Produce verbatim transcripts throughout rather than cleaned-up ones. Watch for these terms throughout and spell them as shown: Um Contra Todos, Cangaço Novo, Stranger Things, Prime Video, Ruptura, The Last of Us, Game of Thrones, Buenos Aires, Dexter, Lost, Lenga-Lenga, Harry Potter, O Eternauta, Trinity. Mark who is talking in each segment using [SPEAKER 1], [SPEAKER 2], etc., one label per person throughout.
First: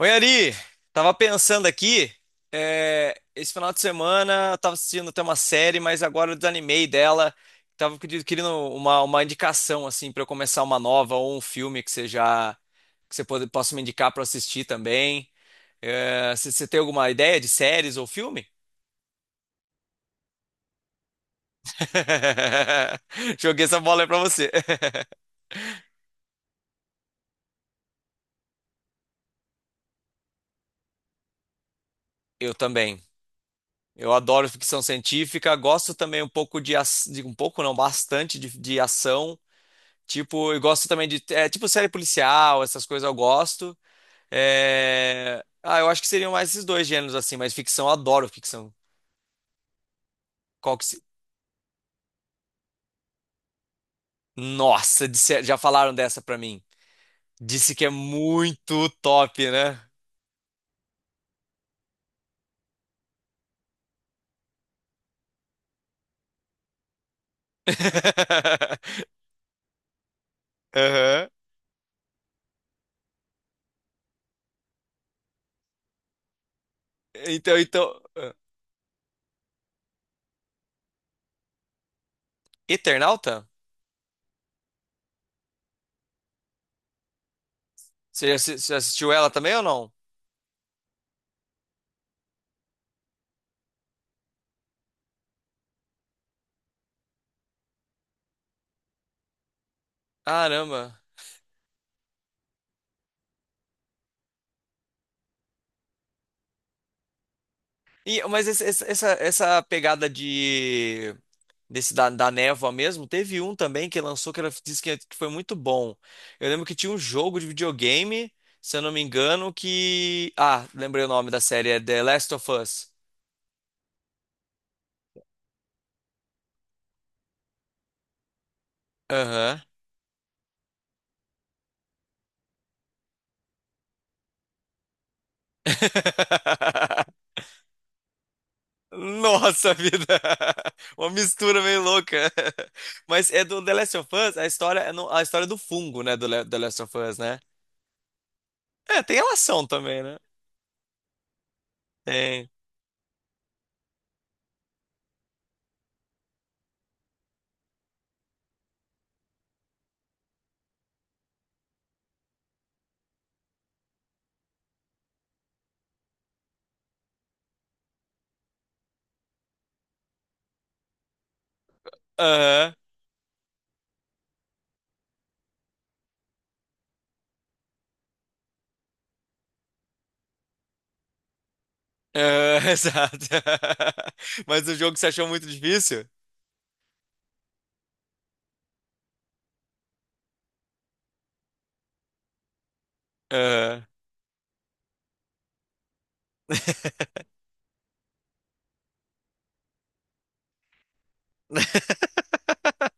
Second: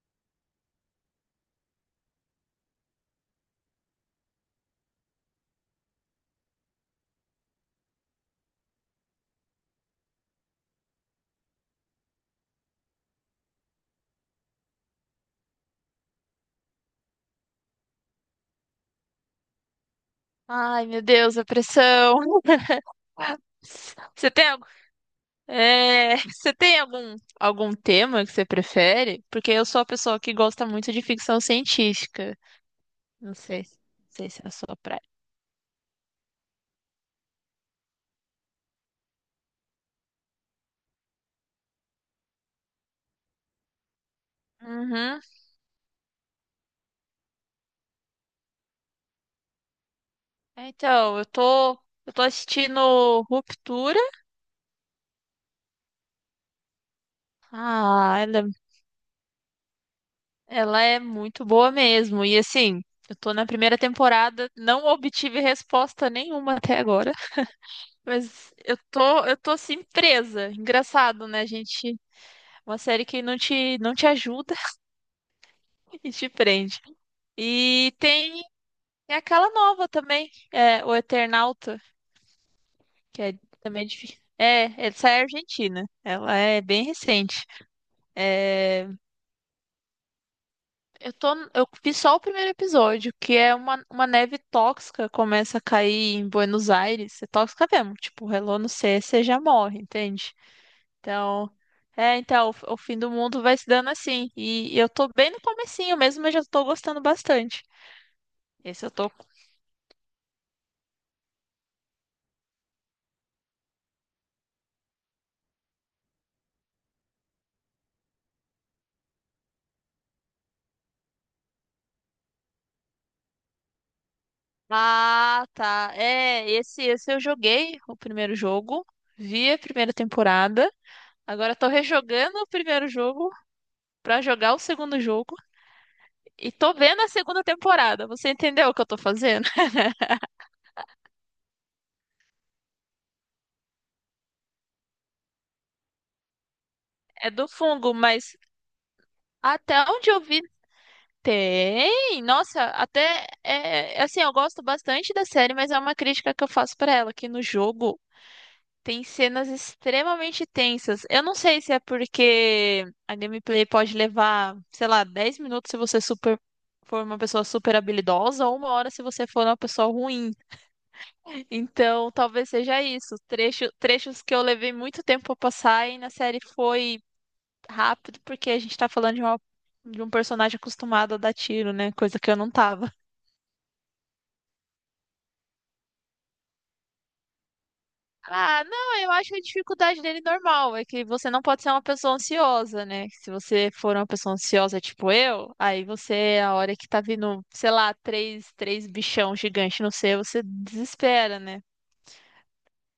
[SPEAKER 1] Oi, Ari! Tava pensando aqui, é, esse final de semana eu tava assistindo até uma série, mas agora eu desanimei dela. Tava querido- querendo uma, uma indicação, assim, para eu começar uma nova ou um filme que você já, que você pode- possa me indicar para assistir também. É, você você tem alguma ideia de séries ou filme?
[SPEAKER 2] Ai, meu Deus, a pressão.
[SPEAKER 1] Joguei essa bola aí pra
[SPEAKER 2] Você tem,
[SPEAKER 1] você.
[SPEAKER 2] algu- é, você tem algum, algum tema que você prefere? Porque eu sou a pessoa que gosta muito de ficção científica.
[SPEAKER 1] Eu também.
[SPEAKER 2] Não sei, não
[SPEAKER 1] Eu
[SPEAKER 2] sei se é
[SPEAKER 1] adoro
[SPEAKER 2] a sua
[SPEAKER 1] ficção
[SPEAKER 2] praia.
[SPEAKER 1] científica, gosto também um pouco de, ac- de um pouco não, bastante de de ação. Tipo, eu gosto também de. É, tipo, série policial, essas coisas eu gosto.
[SPEAKER 2] Uhum.
[SPEAKER 1] É... Ah, eu acho que seriam mais esses dois gêneros, assim, mas ficção, eu adoro ficção.
[SPEAKER 2] É,
[SPEAKER 1] Qual que se...
[SPEAKER 2] então, eu tô, eu tô assistindo Ruptura.
[SPEAKER 1] Nossa, disse- já falaram dessa pra mim. Disse que é
[SPEAKER 2] Ah, ela,
[SPEAKER 1] muito top, né?
[SPEAKER 2] ela é muito boa mesmo. E assim, eu tô na primeira temporada, não obtive resposta nenhuma até agora. Mas eu tô, eu tô assim, presa. Engraçado,
[SPEAKER 1] Aham.
[SPEAKER 2] né? A gente. Uma série que não te, não te ajuda e te prende.
[SPEAKER 1] Então,
[SPEAKER 2] E
[SPEAKER 1] então.
[SPEAKER 2] tem aquela nova também, é, O Eternauta, que é
[SPEAKER 1] Eternauta?
[SPEAKER 2] também difícil. É, essa é argentina. Ela é bem recente.
[SPEAKER 1] Você já assi- você
[SPEAKER 2] É,
[SPEAKER 1] assistiu ela também ou não?
[SPEAKER 2] eu tô, eu vi só o primeiro episódio, que é uma, uma neve tóxica começa a cair em Buenos Aires. É tóxica mesmo. Tipo, relou no C, você já morre, entende?
[SPEAKER 1] Caramba.
[SPEAKER 2] Então, é, então, o, o fim do mundo vai se dando assim. E eu tô bem no comecinho mesmo, mas já tô gostando bastante.
[SPEAKER 1] E, mas esse- esse-
[SPEAKER 2] Esse eu
[SPEAKER 1] essa,
[SPEAKER 2] tô.
[SPEAKER 1] essa pegada de desse da, da névoa mesmo, teve um também que lançou que era, disse que é, que foi muito bom. Eu lembro que tinha um jogo de videogame, se eu não me engano, que. Ah, lembrei o nome da série, é The Last of Us.
[SPEAKER 2] Ah, tá. É, esse, esse eu joguei o primeiro jogo, vi a
[SPEAKER 1] Aham.
[SPEAKER 2] primeira temporada. Agora tô rejogando o primeiro jogo pra jogar o segundo jogo e tô vendo a segunda temporada. Você entendeu o que eu tô fazendo?
[SPEAKER 1] Nossa vida! Uma mistura meio louca. Mas é do The Last of Us, a história é no- a história do fungo, né? Do Le- The Last of Us,
[SPEAKER 2] É
[SPEAKER 1] né?
[SPEAKER 2] do fungo, mas
[SPEAKER 1] É, tem relação
[SPEAKER 2] até
[SPEAKER 1] também,
[SPEAKER 2] onde
[SPEAKER 1] né?
[SPEAKER 2] eu vi tem.
[SPEAKER 1] Tem.
[SPEAKER 2] Nossa, até é é assim, eu gosto bastante da série, mas é uma crítica que eu faço pra ela, que no jogo tem cenas extremamente tensas. Eu não sei se é porque a gameplay pode levar, sei lá, dez minutos se você super for uma pessoa super habilidosa ou uma hora se você for uma pessoa ruim. Então, talvez
[SPEAKER 1] Aham.
[SPEAKER 2] seja isso. Trecho, trechos que eu levei muito tempo pra passar e na série foi rápido porque a gente tá falando de uma- de um personagem acostumado a dar tiro, né? Coisa que eu não
[SPEAKER 1] Ah,
[SPEAKER 2] tava.
[SPEAKER 1] exato. Mas o jogo você achou muito difícil?
[SPEAKER 2] Ah, não, eu acho a dificuldade dele normal. É que você não pode ser uma pessoa ansiosa, né? Se você
[SPEAKER 1] Aham.
[SPEAKER 2] for uma pessoa ansiosa, tipo eu, aí você, a hora que tá vindo, sei lá, três, três bichão gigante no seu, você desespera, né?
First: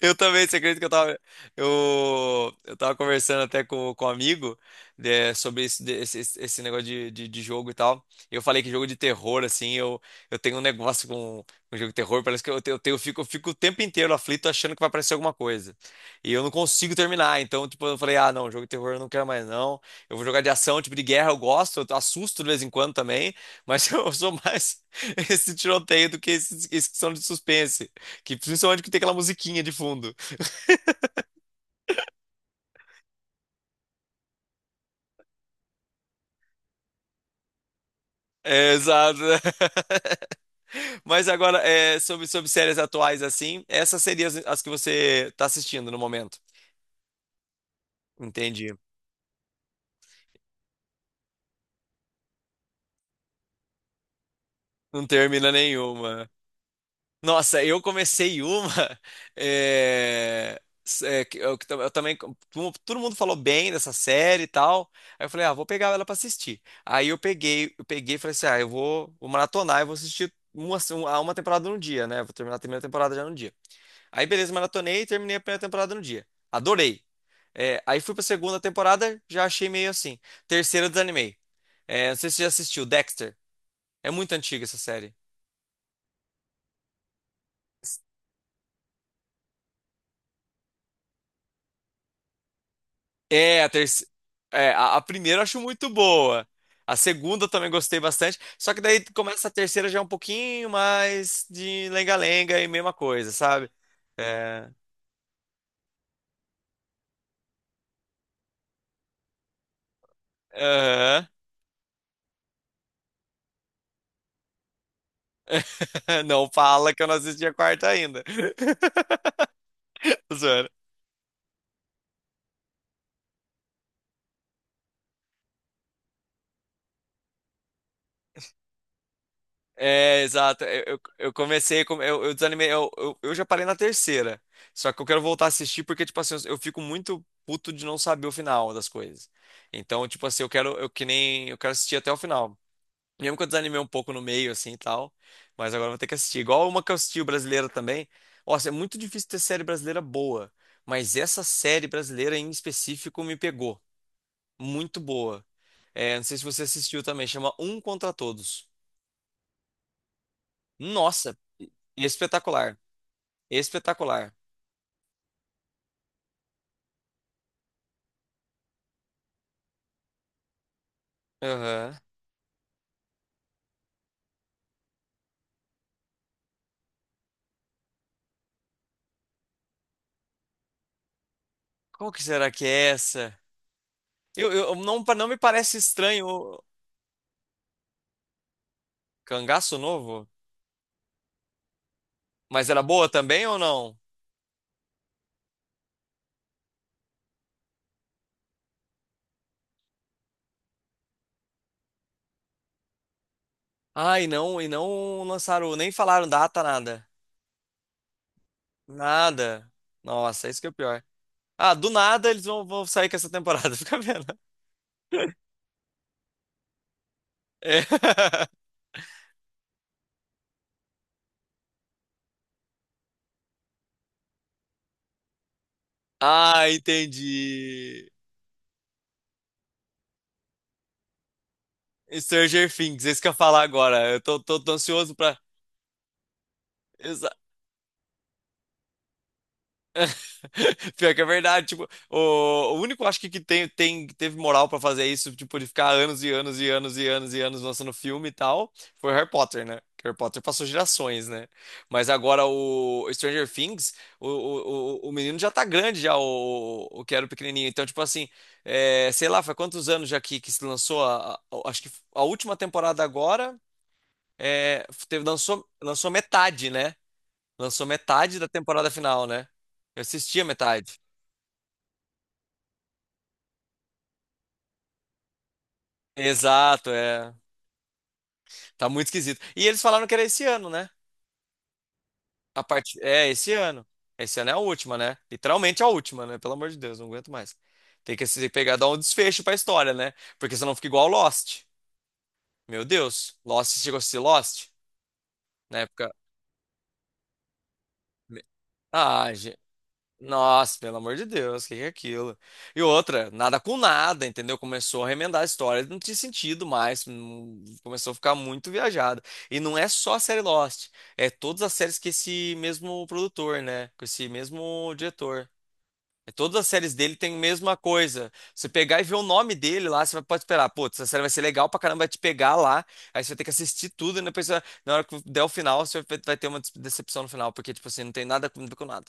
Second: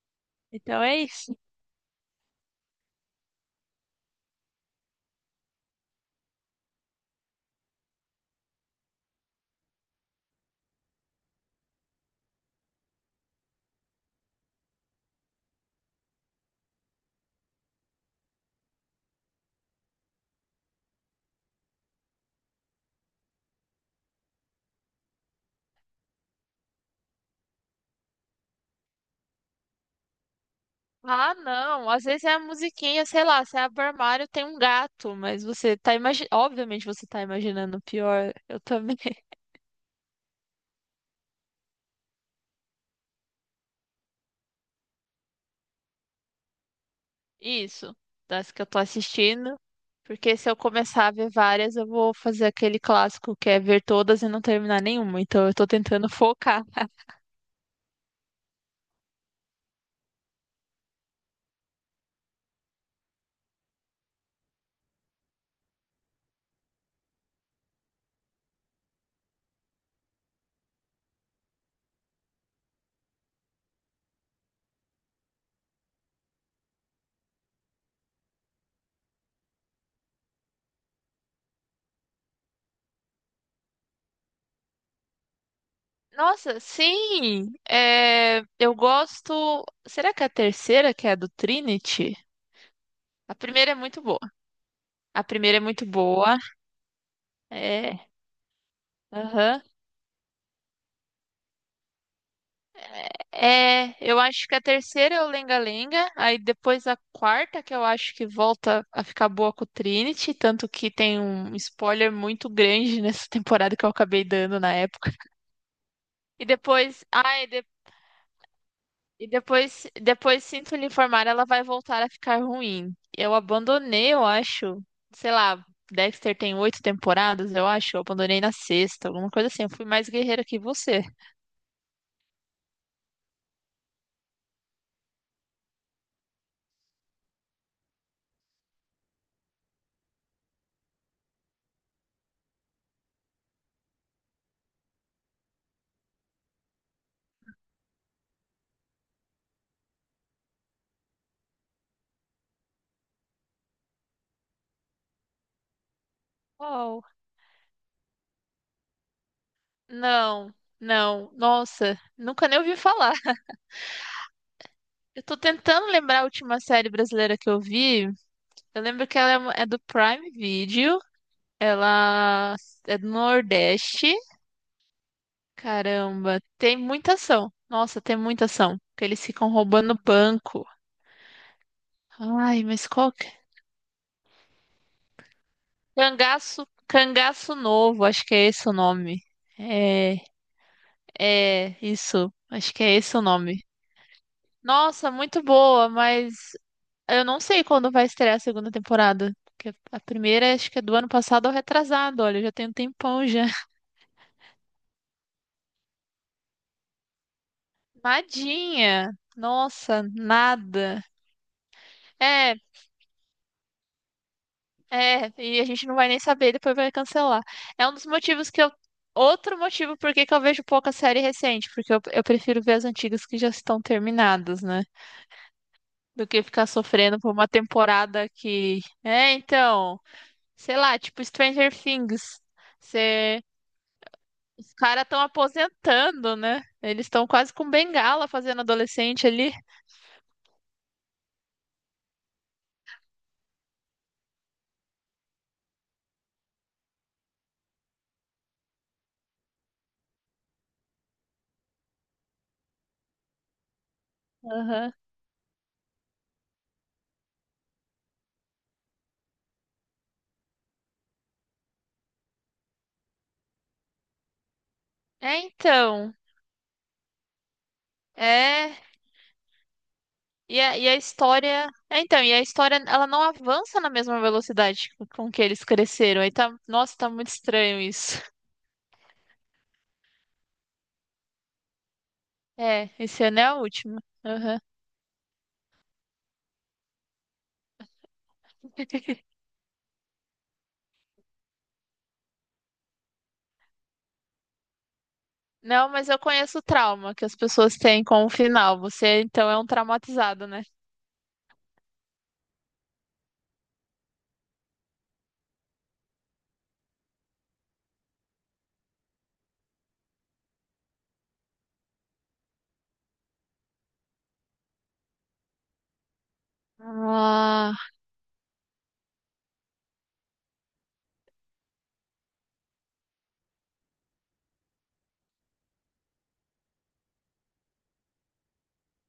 [SPEAKER 1] Eu também, você acredita
[SPEAKER 2] Então
[SPEAKER 1] que eu
[SPEAKER 2] é
[SPEAKER 1] tava,
[SPEAKER 2] isso.
[SPEAKER 1] eu, eu tava conversando até com, com, um amigo, né, sobre esse, de- esse, esse esse negócio de, de, de jogo e tal. E eu falei que jogo de terror, assim, eu, eu, tenho um negócio com, com jogo de terror, parece que eu, tenho, eu, tenho- eu fico, eu fico o tempo inteiro aflito achando que vai aparecer alguma coisa. E eu não consigo terminar, então, tipo, eu falei, ah, não, jogo de terror eu não quero mais, não. Eu vou jogar de ação, tipo, de guerra eu gosto, eu assusto de vez em quando também, mas eu sou mais esse tiroteio do que esses esses que são de suspense. Que principalmente que tem aquela musiquinha de fundo.
[SPEAKER 2] Ah, não. Às vezes é a musiquinha, sei lá, você abre o armário, tem um gato, mas você tá imaginando. Obviamente você tá imaginando o pior. Eu
[SPEAKER 1] É,
[SPEAKER 2] também.
[SPEAKER 1] exato. Mas agora, é, sobre, sobre, séries atuais assim, essas seriam as, as que você tá assistindo no momento.
[SPEAKER 2] Isso, das que eu
[SPEAKER 1] Entendi.
[SPEAKER 2] tô assistindo. Porque se eu começar a ver várias, eu vou fazer aquele clássico que é ver todas e não terminar
[SPEAKER 1] Não
[SPEAKER 2] nenhuma. Então
[SPEAKER 1] termina
[SPEAKER 2] eu tô tentando
[SPEAKER 1] nenhuma.
[SPEAKER 2] focar.
[SPEAKER 1] Nossa, eu comecei uma. é, é, que eu, que tam- eu também. tu- Todo mundo falou bem dessa série e tal. Aí eu falei, ah, vou pegar ela pra assistir. Aí eu peguei, eu peguei, e falei assim: ah, eu vou, vou maratonar e vou assistir uma, uma, uma temporada no dia, né? Vou terminar a primeira temporada já no dia. Aí, beleza, maratonei e terminei a primeira temporada no dia. Adorei. É, aí fui pra segunda temporada, já achei meio assim. Terceira, desanimei. É, não sei se você já assistiu, Dexter. É muito antiga essa série.
[SPEAKER 2] Nossa, sim! É, eu gosto. Será que é a terceira, que é a do Trinity? A
[SPEAKER 1] É, a
[SPEAKER 2] primeira é muito
[SPEAKER 1] terceira.
[SPEAKER 2] boa.
[SPEAKER 1] a, a
[SPEAKER 2] A
[SPEAKER 1] primeira eu
[SPEAKER 2] primeira
[SPEAKER 1] acho
[SPEAKER 2] é muito
[SPEAKER 1] muito
[SPEAKER 2] boa.
[SPEAKER 1] boa. A segunda eu também gostei
[SPEAKER 2] É.
[SPEAKER 1] bastante. Só que daí começa a
[SPEAKER 2] Aham.
[SPEAKER 1] terceira já é um pouquinho mais de lenga-lenga e mesma coisa, sabe?
[SPEAKER 2] É, eu acho que a
[SPEAKER 1] É,
[SPEAKER 2] terceira é o Lenga-Lenga, aí depois a quarta, que eu acho que volta a ficar boa com o Trinity, tanto que tem
[SPEAKER 1] aham.
[SPEAKER 2] um spoiler muito grande nessa temporada que eu acabei dando na época. E
[SPEAKER 1] Não fala que
[SPEAKER 2] depois,
[SPEAKER 1] eu não
[SPEAKER 2] ai,
[SPEAKER 1] assisti
[SPEAKER 2] e,
[SPEAKER 1] a
[SPEAKER 2] de-
[SPEAKER 1] quarta ainda.
[SPEAKER 2] e depois, depois sinto lhe informar, ela vai voltar a ficar ruim. Eu abandonei, eu acho, sei lá, Dexter tem oito temporadas, eu acho, eu abandonei na sexta, alguma coisa assim, eu fui mais
[SPEAKER 1] É,
[SPEAKER 2] guerreira que
[SPEAKER 1] exato. Eu, eu,
[SPEAKER 2] você.
[SPEAKER 1] eu comecei, com- eu, eu desanimei, eu, eu, eu já parei na terceira. Só que eu quero voltar a assistir porque, tipo assim, eu eu fico muito puto de não saber o final das coisas. Então, tipo assim, eu quero, eu que nem, eu quero assistir até o final. Mesmo que eu desanimei um pouco no meio, assim, e tal. Mas agora eu vou ter que assistir. Igual uma que eu assisti brasileira também. Nossa, é muito difícil ter série brasileira boa. Mas essa série brasileira em específico me pegou. Muito boa. É, não sei se você assistiu
[SPEAKER 2] Oh,
[SPEAKER 1] também, chama Um Contra Todos.
[SPEAKER 2] não, não,
[SPEAKER 1] Nossa,
[SPEAKER 2] nossa, nunca nem ouvi
[SPEAKER 1] espetacular.
[SPEAKER 2] falar.
[SPEAKER 1] Espetacular.
[SPEAKER 2] Eu tô tentando lembrar a última série brasileira que eu vi. Eu lembro que ela é uma- é do Prime Video.
[SPEAKER 1] Aham.
[SPEAKER 2] Ela é do Nordeste. Caramba, tem muita ação. Nossa, tem muita ação. Porque eles ficam roubando banco.
[SPEAKER 1] Qual que será
[SPEAKER 2] Ai,
[SPEAKER 1] que
[SPEAKER 2] mas
[SPEAKER 1] é
[SPEAKER 2] qual que é?
[SPEAKER 1] essa? Eu, eu não, pa- não me parece estranho. O.
[SPEAKER 2] Cangaço, Cangaço Novo, acho que é esse o nome.
[SPEAKER 1] Cangaço
[SPEAKER 2] É,
[SPEAKER 1] novo?
[SPEAKER 2] é, isso.
[SPEAKER 1] Mas
[SPEAKER 2] Acho
[SPEAKER 1] era
[SPEAKER 2] que é
[SPEAKER 1] boa
[SPEAKER 2] esse o
[SPEAKER 1] também ou
[SPEAKER 2] nome.
[SPEAKER 1] não?
[SPEAKER 2] Nossa, muito boa, mas eu não sei quando vai estrear a segunda temporada. Porque a primeira acho que é do ano passado ou retrasado. Olha, já tem um tempão já.
[SPEAKER 1] Ah, e não, e não, lançaram, nem falaram data, nada.
[SPEAKER 2] Nadinha!
[SPEAKER 1] Nada.
[SPEAKER 2] Nossa,
[SPEAKER 1] Nossa, isso que é o
[SPEAKER 2] nada.
[SPEAKER 1] pior. Ah, do nada eles
[SPEAKER 2] É,
[SPEAKER 1] vão, vão sair com essa temporada, fica vendo.
[SPEAKER 2] é, e a gente não vai nem saber, depois vai cancelar.
[SPEAKER 1] É.
[SPEAKER 2] É um dos motivos que eu. Outro motivo por que que eu vejo pouca série recente, porque eu, eu prefiro ver as antigas que já estão terminadas, né? Do que ficar
[SPEAKER 1] Ah,
[SPEAKER 2] sofrendo por uma
[SPEAKER 1] entendi.
[SPEAKER 2] temporada que. É, então. Sei lá, tipo Stranger Things.
[SPEAKER 1] Stranger Things, é isso que eu ia falar agora. Eu tô, tô, tô
[SPEAKER 2] Os caras
[SPEAKER 1] ansioso
[SPEAKER 2] estão
[SPEAKER 1] pra.
[SPEAKER 2] aposentando, né? Eles estão quase com bengala fazendo adolescente ali.
[SPEAKER 1] Pior que é verdade, tipo, o, o único acho que, que tem, tem, que teve moral pra fazer isso, tipo, de ficar anos e anos e anos e anos e anos lançando filme e tal, foi Harry Potter, né? Que Harry Potter passou gerações, né? Mas agora o Stranger Things, o,
[SPEAKER 2] Aham.
[SPEAKER 1] o, o o menino já tá grande, já, o, o que era o pequenininho. Então, tipo assim, é, sei lá, faz quantos anos já que, que se lançou a, a- acho que a última temporada agora, é, teve,
[SPEAKER 2] É,
[SPEAKER 1] lançou, lançou
[SPEAKER 2] então.
[SPEAKER 1] metade, né? Lançou metade da
[SPEAKER 2] É.
[SPEAKER 1] temporada final, né? Eu assisti a
[SPEAKER 2] E a, e a
[SPEAKER 1] metade.
[SPEAKER 2] história. É, então, e a história, ela não avança na mesma velocidade com que eles cresceram. Aí tá.
[SPEAKER 1] Exato,
[SPEAKER 2] Nossa, tá muito
[SPEAKER 1] é.
[SPEAKER 2] estranho isso.
[SPEAKER 1] Tá muito esquisito. E eles falaram que era esse ano, né? A
[SPEAKER 2] É,
[SPEAKER 1] parte
[SPEAKER 2] esse
[SPEAKER 1] é
[SPEAKER 2] ano é
[SPEAKER 1] esse
[SPEAKER 2] a
[SPEAKER 1] ano.
[SPEAKER 2] última.
[SPEAKER 1] Esse ano é a
[SPEAKER 2] Aham.
[SPEAKER 1] última, né? Literalmente a última, né? Pelo amor de Deus, não aguento mais. Tem que se pegar dar um desfecho pra história, né? Porque senão fica igual Lost. Meu Deus, Lost chegou a ser Lost na
[SPEAKER 2] Não, mas
[SPEAKER 1] época.
[SPEAKER 2] eu conheço o trauma que as pessoas têm com o final. Você,
[SPEAKER 1] Ah,
[SPEAKER 2] então, é um traumatizado, né?
[SPEAKER 1] Nossa, pelo amor de Deus, o que que é aquilo? E outra, nada com nada, entendeu? Começou a remendar a história, não tinha sentido mais, hum, começou a ficar muito viajada. E não é só a série Lost, é todas as séries que esse mesmo produtor, né? Com esse mesmo diretor. É, todas as séries dele têm a mesma
[SPEAKER 2] Ah.
[SPEAKER 1] coisa. Você pegar e ver o nome dele lá, você vai- pode esperar, putz, essa série vai ser legal pra caramba, vai te pegar lá, aí você vai ter que assistir tudo, e depois, você vai- na hora que der o final, você vai vai ter uma decepção no final, porque, tipo assim, não tem nada a ver com nada.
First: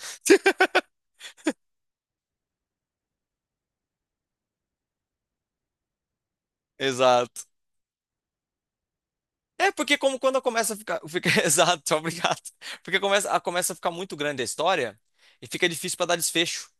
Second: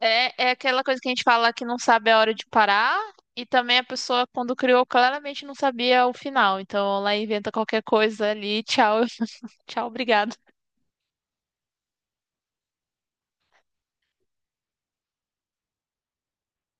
[SPEAKER 2] É, é aquela coisa que a gente fala que não sabe a hora de parar, e também a pessoa, quando criou, claramente não sabia o final. Então ela
[SPEAKER 1] Exato.
[SPEAKER 2] inventa qualquer coisa ali. Tchau,
[SPEAKER 1] É,
[SPEAKER 2] tchau,
[SPEAKER 1] porque como
[SPEAKER 2] obrigado.
[SPEAKER 1] quando começa a ficar, fica, exato, obrigado. Porque começa, a- começa a ficar muito grande a história e fica difícil pra dar desfecho,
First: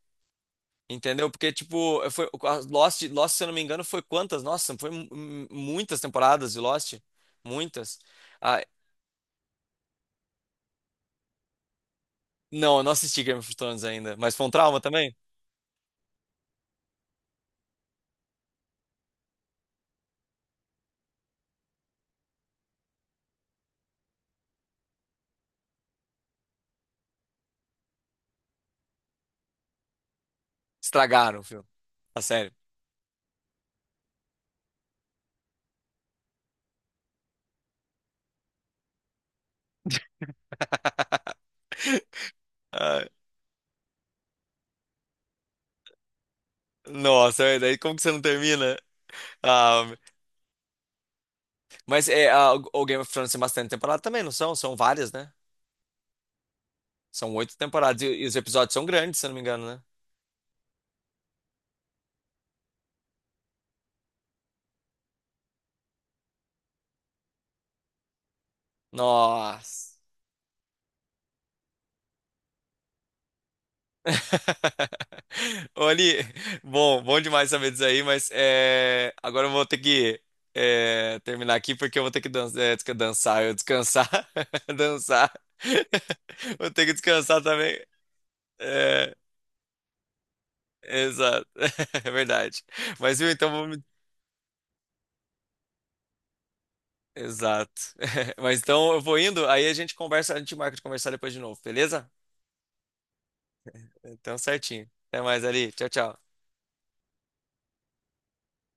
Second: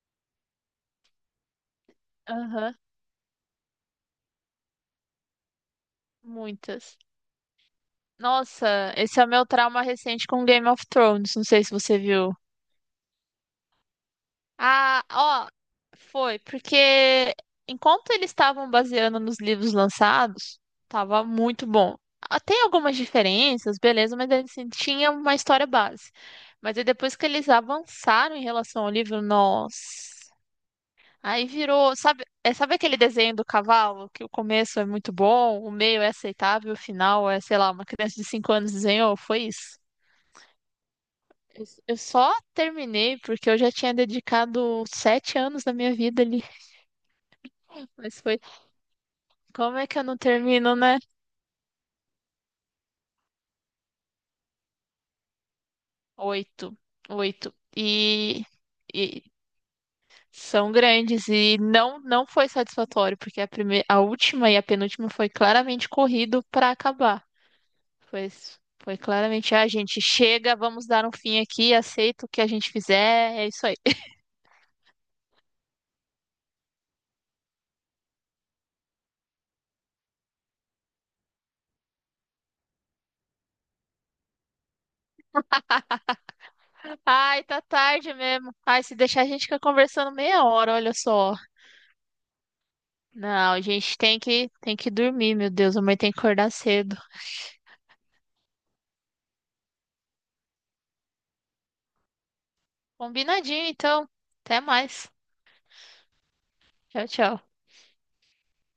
[SPEAKER 1] entendeu? Porque tipo, foi a
[SPEAKER 2] Aham,
[SPEAKER 1] Lost, Lost, se eu não me engano, foi quantas? Nossa, foi mu- mu- muitas temporadas de
[SPEAKER 2] muitas.
[SPEAKER 1] Lost, muitas. Ah,
[SPEAKER 2] Nossa, esse é o meu trauma recente com Game of Thrones. Não sei se você viu.
[SPEAKER 1] não, eu não assisti Game of Thrones ainda, mas foi um trauma
[SPEAKER 2] Ah,
[SPEAKER 1] também.
[SPEAKER 2] ó, foi, porque enquanto eles estavam baseando nos livros lançados, tava muito bom. Ah, tem algumas diferenças, beleza, mas assim, tinha uma história base. Mas aí depois que eles avançaram em relação ao livro, nossa,
[SPEAKER 1] Estragaram o
[SPEAKER 2] aí
[SPEAKER 1] filme,
[SPEAKER 2] virou,
[SPEAKER 1] a
[SPEAKER 2] sabe, é,
[SPEAKER 1] sério.
[SPEAKER 2] sabe aquele desenho do cavalo, que o começo é muito bom, o meio é aceitável, o final é, sei lá, uma criança de cinco anos desenhou, foi isso. Eu eu só
[SPEAKER 1] Ah,
[SPEAKER 2] terminei porque eu já tinha dedicado sete anos da minha vida.
[SPEAKER 1] Nossa, e daí como que você não
[SPEAKER 2] Mas foi.
[SPEAKER 1] termina?
[SPEAKER 2] Como
[SPEAKER 1] Ah,
[SPEAKER 2] é que eu não termino, né?
[SPEAKER 1] mas é, ah, o o Game of Thrones tem bastante temporada também, não são? São várias, né?
[SPEAKER 2] Oito.
[SPEAKER 1] São
[SPEAKER 2] Oito.
[SPEAKER 1] oito temporadas e, e os
[SPEAKER 2] E,
[SPEAKER 1] episódios são grandes,
[SPEAKER 2] e
[SPEAKER 1] se eu não me engano, né?
[SPEAKER 2] são grandes. E não, não foi satisfatório, porque a primeira, a última e a penúltima foi claramente corrido para acabar. Foi, foi claramente, a
[SPEAKER 1] Nossa.
[SPEAKER 2] gente chega, vamos dar um fim aqui, aceita o que a gente fizer, é isso aí.
[SPEAKER 1] Oli, bom, bom demais saber disso aí, mas é, agora eu vou ter que é, terminar aqui porque eu vou ter que dan- é, desca- dançar, eu descansar, dançar. Vou ter que descansar
[SPEAKER 2] Ai, tá
[SPEAKER 1] também.
[SPEAKER 2] tarde mesmo. Ai, se
[SPEAKER 1] É,
[SPEAKER 2] deixar a gente fica conversando meia hora, olha só.
[SPEAKER 1] exato, é verdade. Mas viu, então
[SPEAKER 2] Não, a
[SPEAKER 1] vamos.
[SPEAKER 2] gente tem que, tem que dormir, meu Deus, amanhã tem que acordar cedo.
[SPEAKER 1] Exato. Mas então eu vou indo, aí a gente conversa, a gente marca de conversar depois de novo, beleza?
[SPEAKER 2] Combinadinho, então.
[SPEAKER 1] Então
[SPEAKER 2] Até
[SPEAKER 1] certinho.
[SPEAKER 2] mais.
[SPEAKER 1] Até mais ali. Tchau, tchau.
[SPEAKER 2] Tchau, tchau.